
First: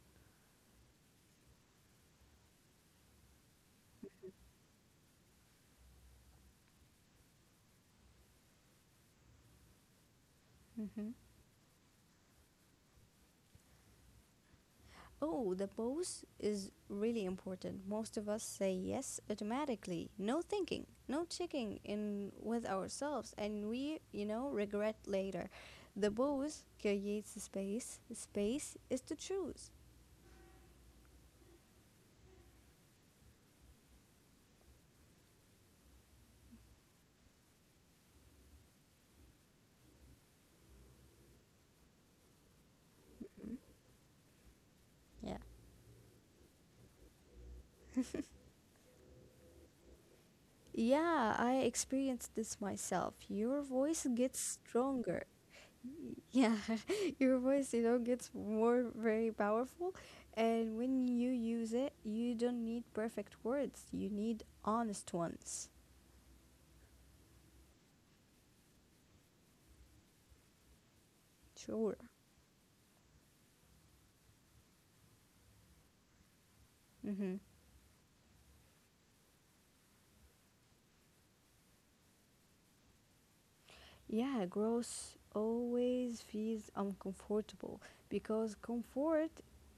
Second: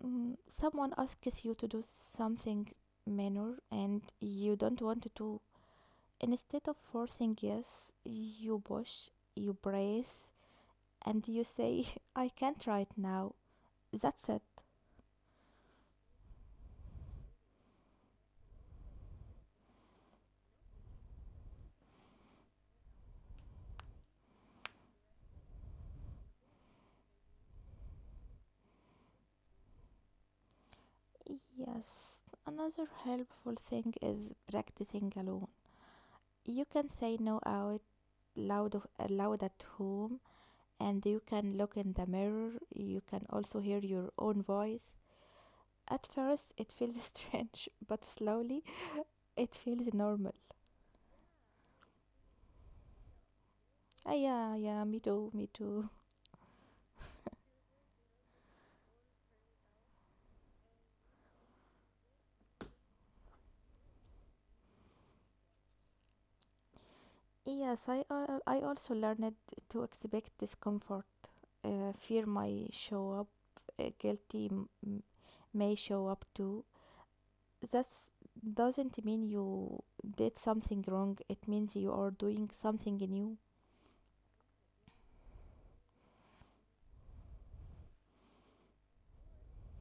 mm, someone asks you to do something minor and you don't want to do, instead of forcing yes, you push, you brace, and you say, (laughs) I can't right now. That's it. Oh, the pose is really important. Most of us say yes automatically, no thinking, no checking in with ourselves, and we, you know, regret later. The pose creates the space. The space is to choose. Yes, another helpful thing is practicing alone. You can say no out loud, of- loud at home, and you can look in the mirror. You can also hear your own voice. Yeah, At first, it feels (laughs) strange, but slowly it feels normal. Yeah, I experienced this myself. Your voice Ah, gets yeah, yeah, me stronger. too, me too. Yeah (laughs) Your voice, you know gets more very powerful, and when you use it, you don't need perfect words, you need honest ones. Yes, I, al- I also learned to expect discomfort. Uh, sure. Fear might show up, uh, guilty m- m- may show up too. Mm-hmm. That doesn't mean you did something wrong, it means you are doing something new. Yeah, growth always feels uncomfortable because comfort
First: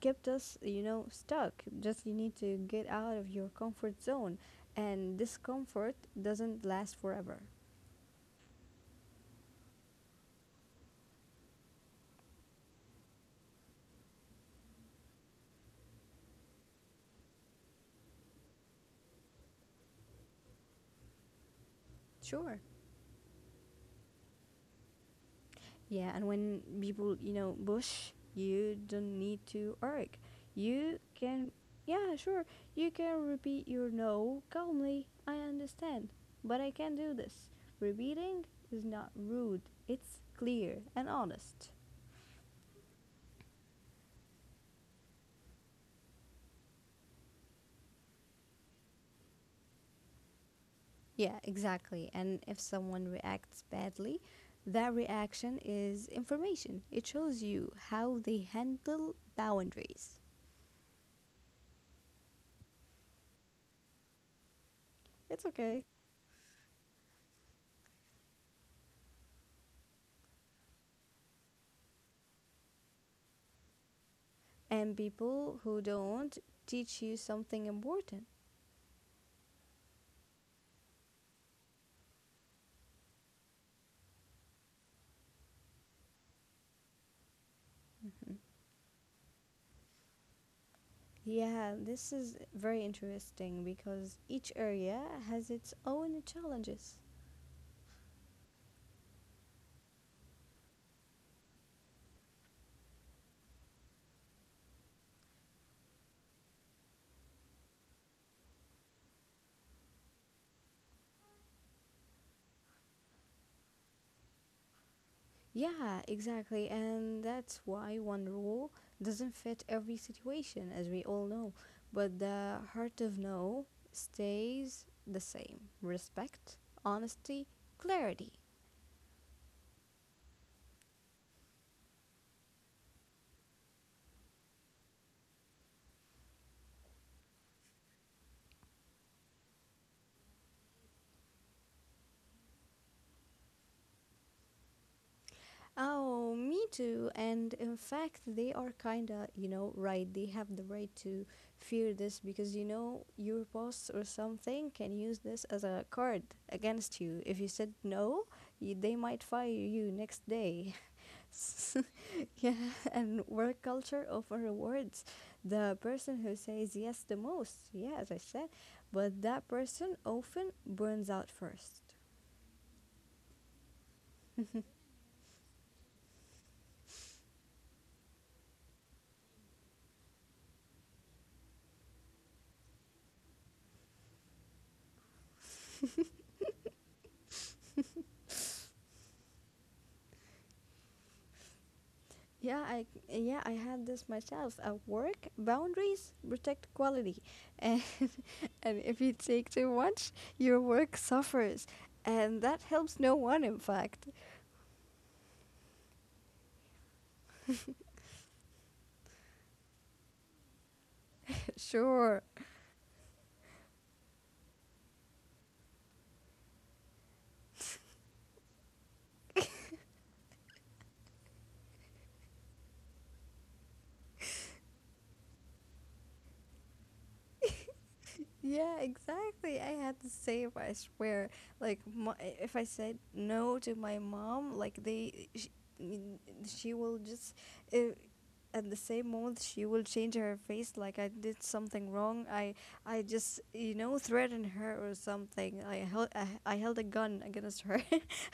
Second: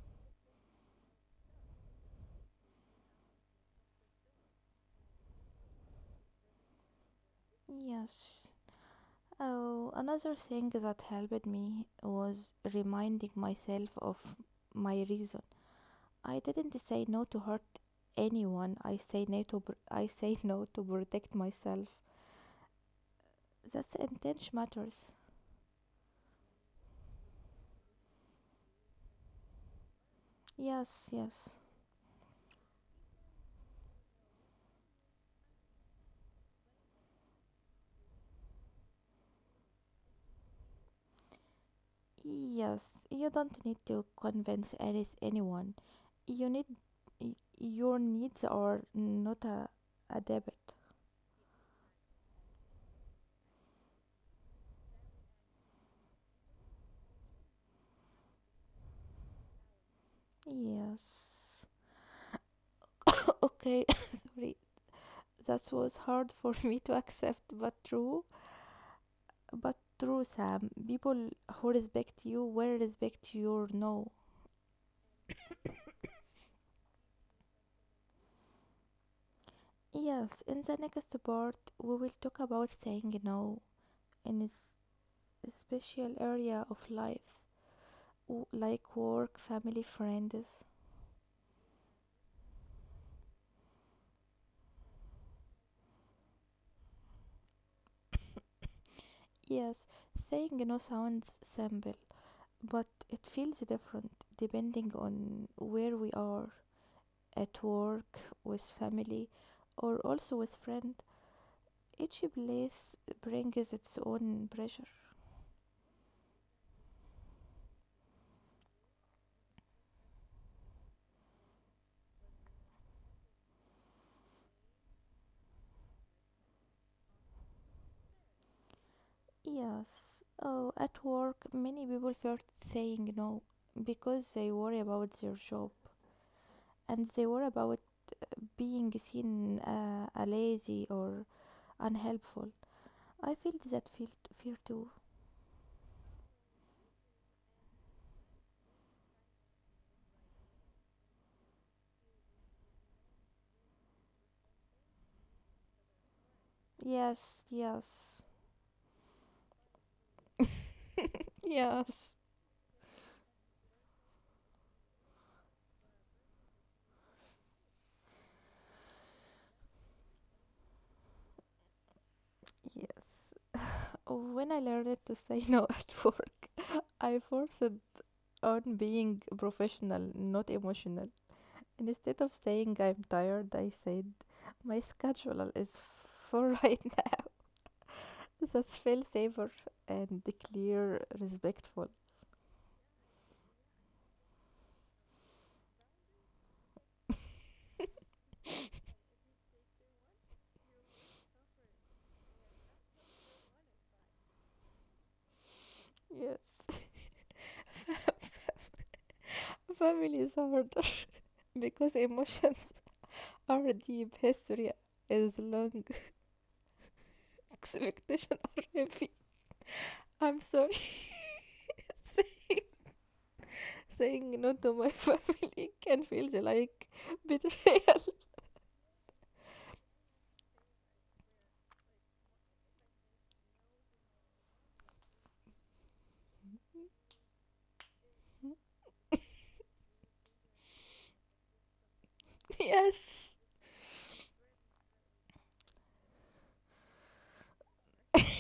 kept us, you know stuck. Just, you need to get out of your comfort zone, and discomfort doesn't last forever. Yes. Oh, another thing that helped me was reminding myself of my reason. I didn't say no to hurt anyone. I say no to pr- I say (laughs) no to protect myself. Sure. That's intent matters. Yeah, and when people, you know, push, you don't need to argue. You Yes, can, yes. yeah, sure, you can repeat your no calmly. I understand, but I can't do this. Repeating is not rude, it's clear and honest. Yes, you don't need to convince any anyone. You need y- your needs are not a, a debit. Yeah, exactly. And if someone reacts badly, that reaction is information. It shows you how they handle boundaries. Yes. Okay, (laughs) sorry. It's That okay. was hard (laughs) for me to accept, but true. But true, Sam. People who respect you will respect your no. And people who don't teach you something important. Yes, in the next part, we will talk about saying no in a s- special area of life, Mhm. w- like work, family, friends. Yeah, this is very interesting because each area has its own challenges. Yes, saying no sounds simple, but it feels different depending on where we are, at work, with family, or also with friend. Each place brings its own pressure. Yeah, exactly. And that's why one rule doesn't fit every situation, as we all know. But the heart of no stays the same: respect, honesty, clarity. Yes. Oh, at work, many people fear saying no because they worry about their job and they worry about being seen uh, a lazy or unhelpful. I feel that feel fear too. Oh, me too. And in fact, they are kinda, you know, right. They have the right to fear this because, you know, your boss or something can use this as a card against you. If Yes, you said yes, no, you, they might fire you next (laughs) day. yes, (laughs) Yeah, and work culture often rewards the person who says yes the most. Yeah, as I said, but that person often burns out first. yes. (sighs) When I learned to say no (laughs) at work, I forced on being professional, not emotional. Instead of saying I'm tired, I said my schedule is full (laughs) right now. That's fail saver and clear respectful. Yeah, I yeah I had this myself at work. Boundaries protect quality, and, (laughs) and if you take too much, your work suffers, and that helps no one. In fact, Yes. (laughs) Family is harder (laughs) (laughs) because sure. emotions are deep. History is long. (laughs) Expectations are heavy. I'm sorry. (laughs) Say- Saying no to my (laughs) family can feel like betrayal. Yeah, exactly. I had the same, I swear. Like, my, if I said no to my mom, like, they, she, mm, she will just, uh, at the same moment, she will change her face like I did something wrong. (laughs) I, I Yes. just, you know, threaten her or something. I held, I, I held a gun against her. (laughs)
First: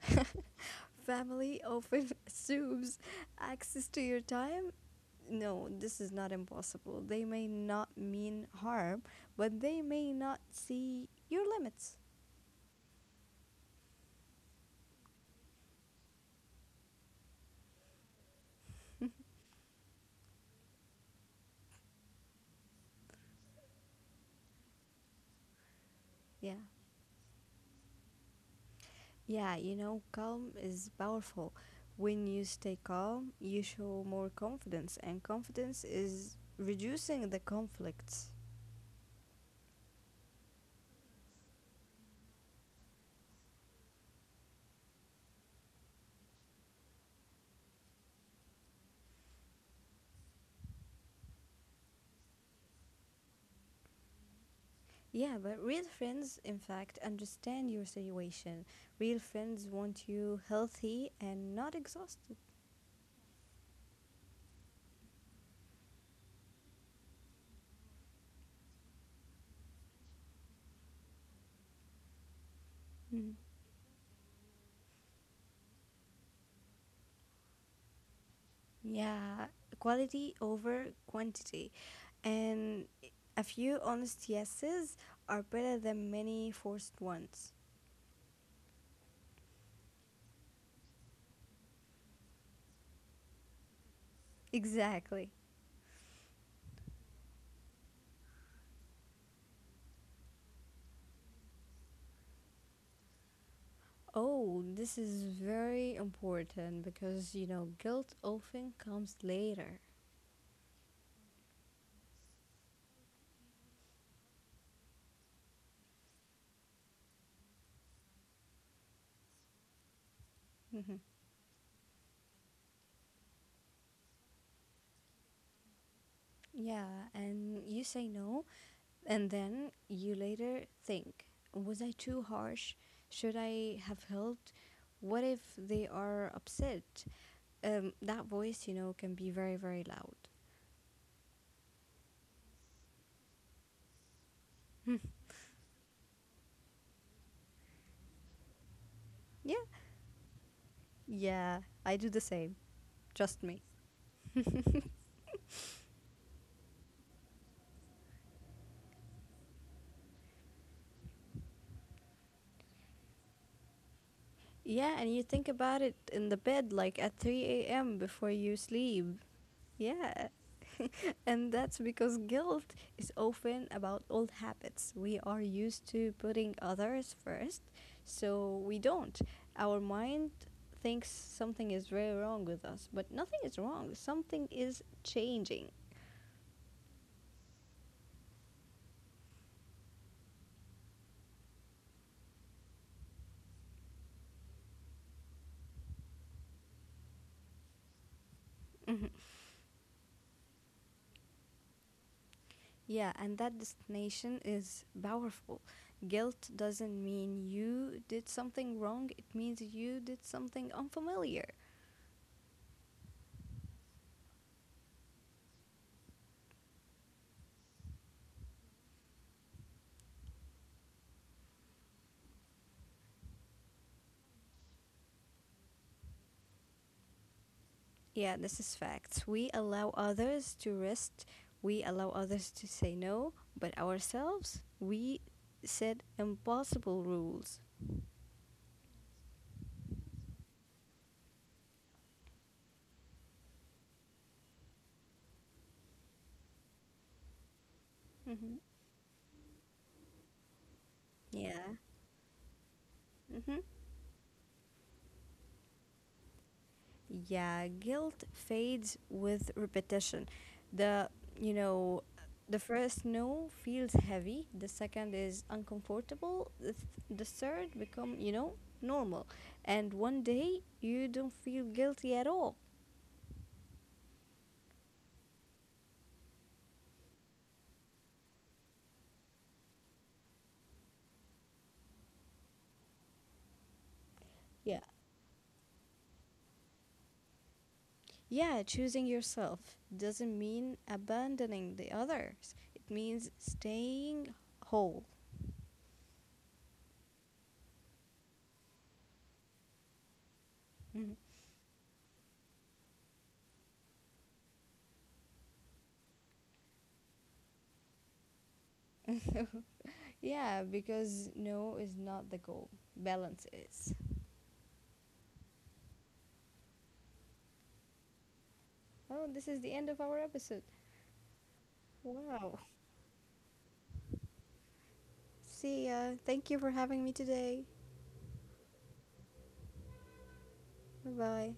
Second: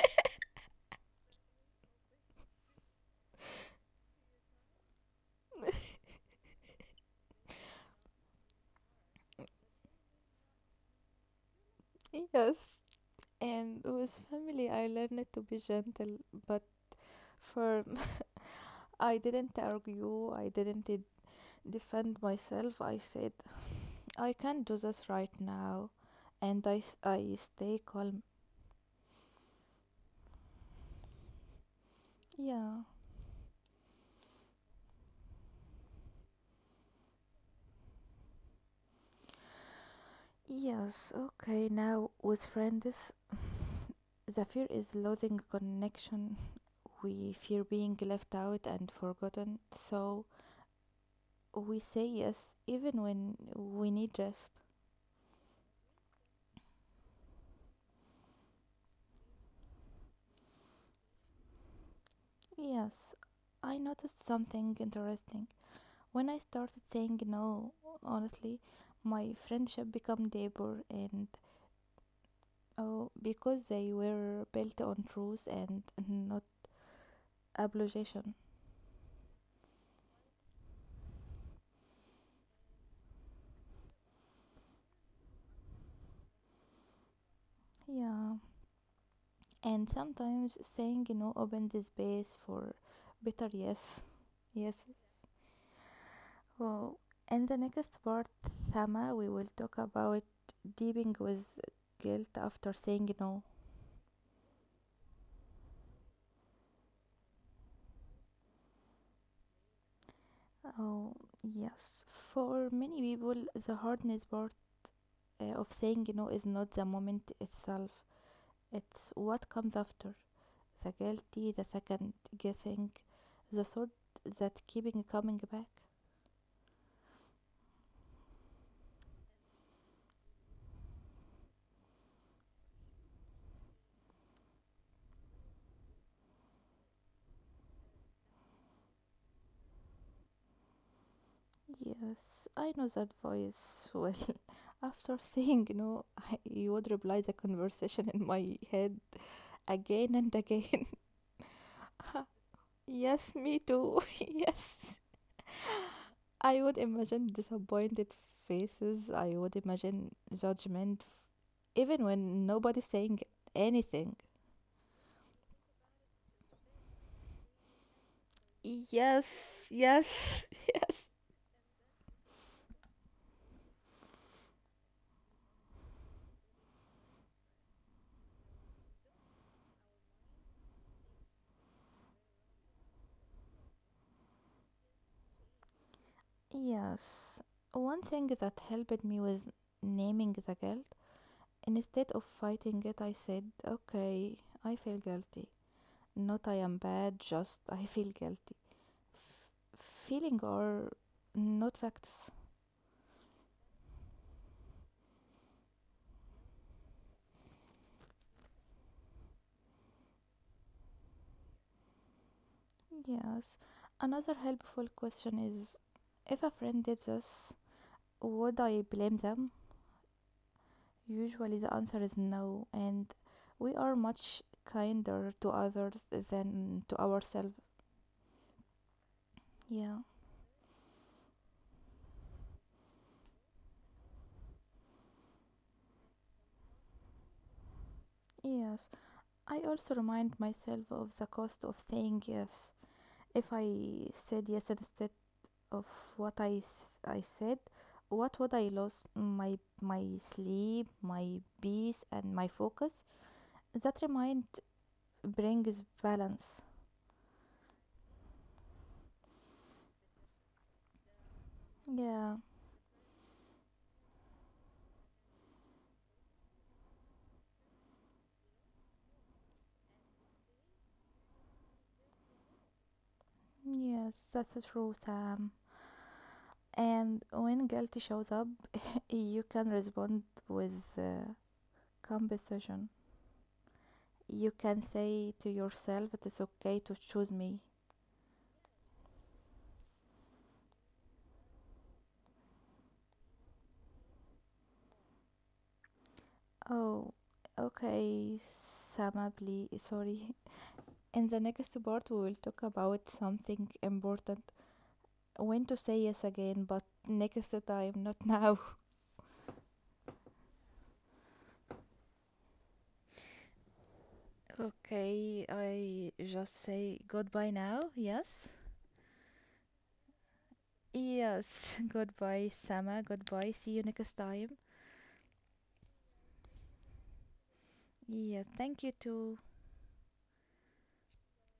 (laughs) Family often (laughs) assumes access to your time. No, this is not impossible. They may not mean harm, but they may not see your limits. (laughs) Yes. And with family, I learned to be gentle, but firm. (laughs) I didn't argue, I didn't de- defend myself. I said, I can't do this right now. Yeah. And I, s- I stay calm. Yeah, you know, calm is powerful. When you stay Yeah. calm, you show more confidence, and confidence is reducing the conflicts. Yes, okay. Now, with friends, the fear is losing connection. We fear being left out and forgotten. So we say yes, even when we need rest. Yeah, but real friends, in fact, understand your situation. Real friends want you healthy and not exhausted. Yes, I noticed something interesting. When I started saying no, honestly, my friendship became deeper and oh, Mm. because they were built on truth and not obligation. Yeah, quality over quantity. And a few honest yeses are better than many forced ones. Yeah. And sometimes saying no opens the space for better yes. (laughs) Yes. Exactly. Oh, in the next part, Thama, we will talk about dealing with guilt after saying no. Oh, this is very important because you know, guilt often comes later. Oh, yes. For many people, the hardest part uh, of saying no is not the moment itself, it's what comes after, the Mhm. guilty, the second guessing, the thought that keeping coming back. Yeah, and you say no, and then you later think, was I too harsh? Should I have helped? What if they are upset? Um, that voice, you know, can be very, very loud. Yes, I know that voice well. (laughs) After saying no, I, you would reply the conversation in my head Yeah. again and again. Yeah, I do the same. (laughs) Yes, Trust me me. too. (laughs) Yes. I would imagine disappointed faces. I would imagine judgment, even when nobody's saying anything. Yeah, and you think about it in the bed, like at three a m before you sleep. Yes, Yeah, yes, (laughs) yes. and that's because guilt is often about old habits. We are used to putting others first, so we don't. Our mind thinks something is very wrong with us, but nothing is wrong. Something is changing. Yes, one thing that helped me was naming the guilt. Instead of fighting it, I said, okay, I feel guilty. Not I am bad, just I (laughs) feel guilty. F- feeling are not facts. Yeah, and that destination is powerful. Guilt doesn't mean you did something wrong, it means you did something unfamiliar. Yes, another helpful question is if a friend did this, would I blame them? Usually the answer is no, and we are much kinder to others than to ourselves. Yeah, this is facts. We allow Yeah, others to rest, we allow others to say no, but ourselves, we set impossible rules. yes. I also remind myself of the cost of saying yes. If I said yes instead of what I, s- I said, what would Hmm. I lose? My my sleep, my Yeah. peace, and my focus. Hmm. That remind brings balance. Yeah, guilt fades with repetition. The, you know, Yeah, the first no feels heavy, the second is uncomfortable, the, th- the third become, you know, normal. And one day you don't feel guilty at all. yes, that's true, Sam. And when guilt shows up, you can respond with uh, compassion. You Yeah. can say to yourself, it is okay to choose me. Yeah, choosing yourself doesn't mean abandoning the others. It means staying whole. Oh, okay, Sama, please, sorry. (laughs) Mhm. In the next part, we will talk about something important. When to say yes again, but next time, not (laughs) now. Yeah, because no is not the goal. Balance is. Okay, I just say goodbye now, yes? Oh, this is the end of our episode. Yes, (laughs) goodbye, Wow. Sama, goodbye, see you next time. See ya. Thank you for having me today. Yeah, thank you too. Bye bye.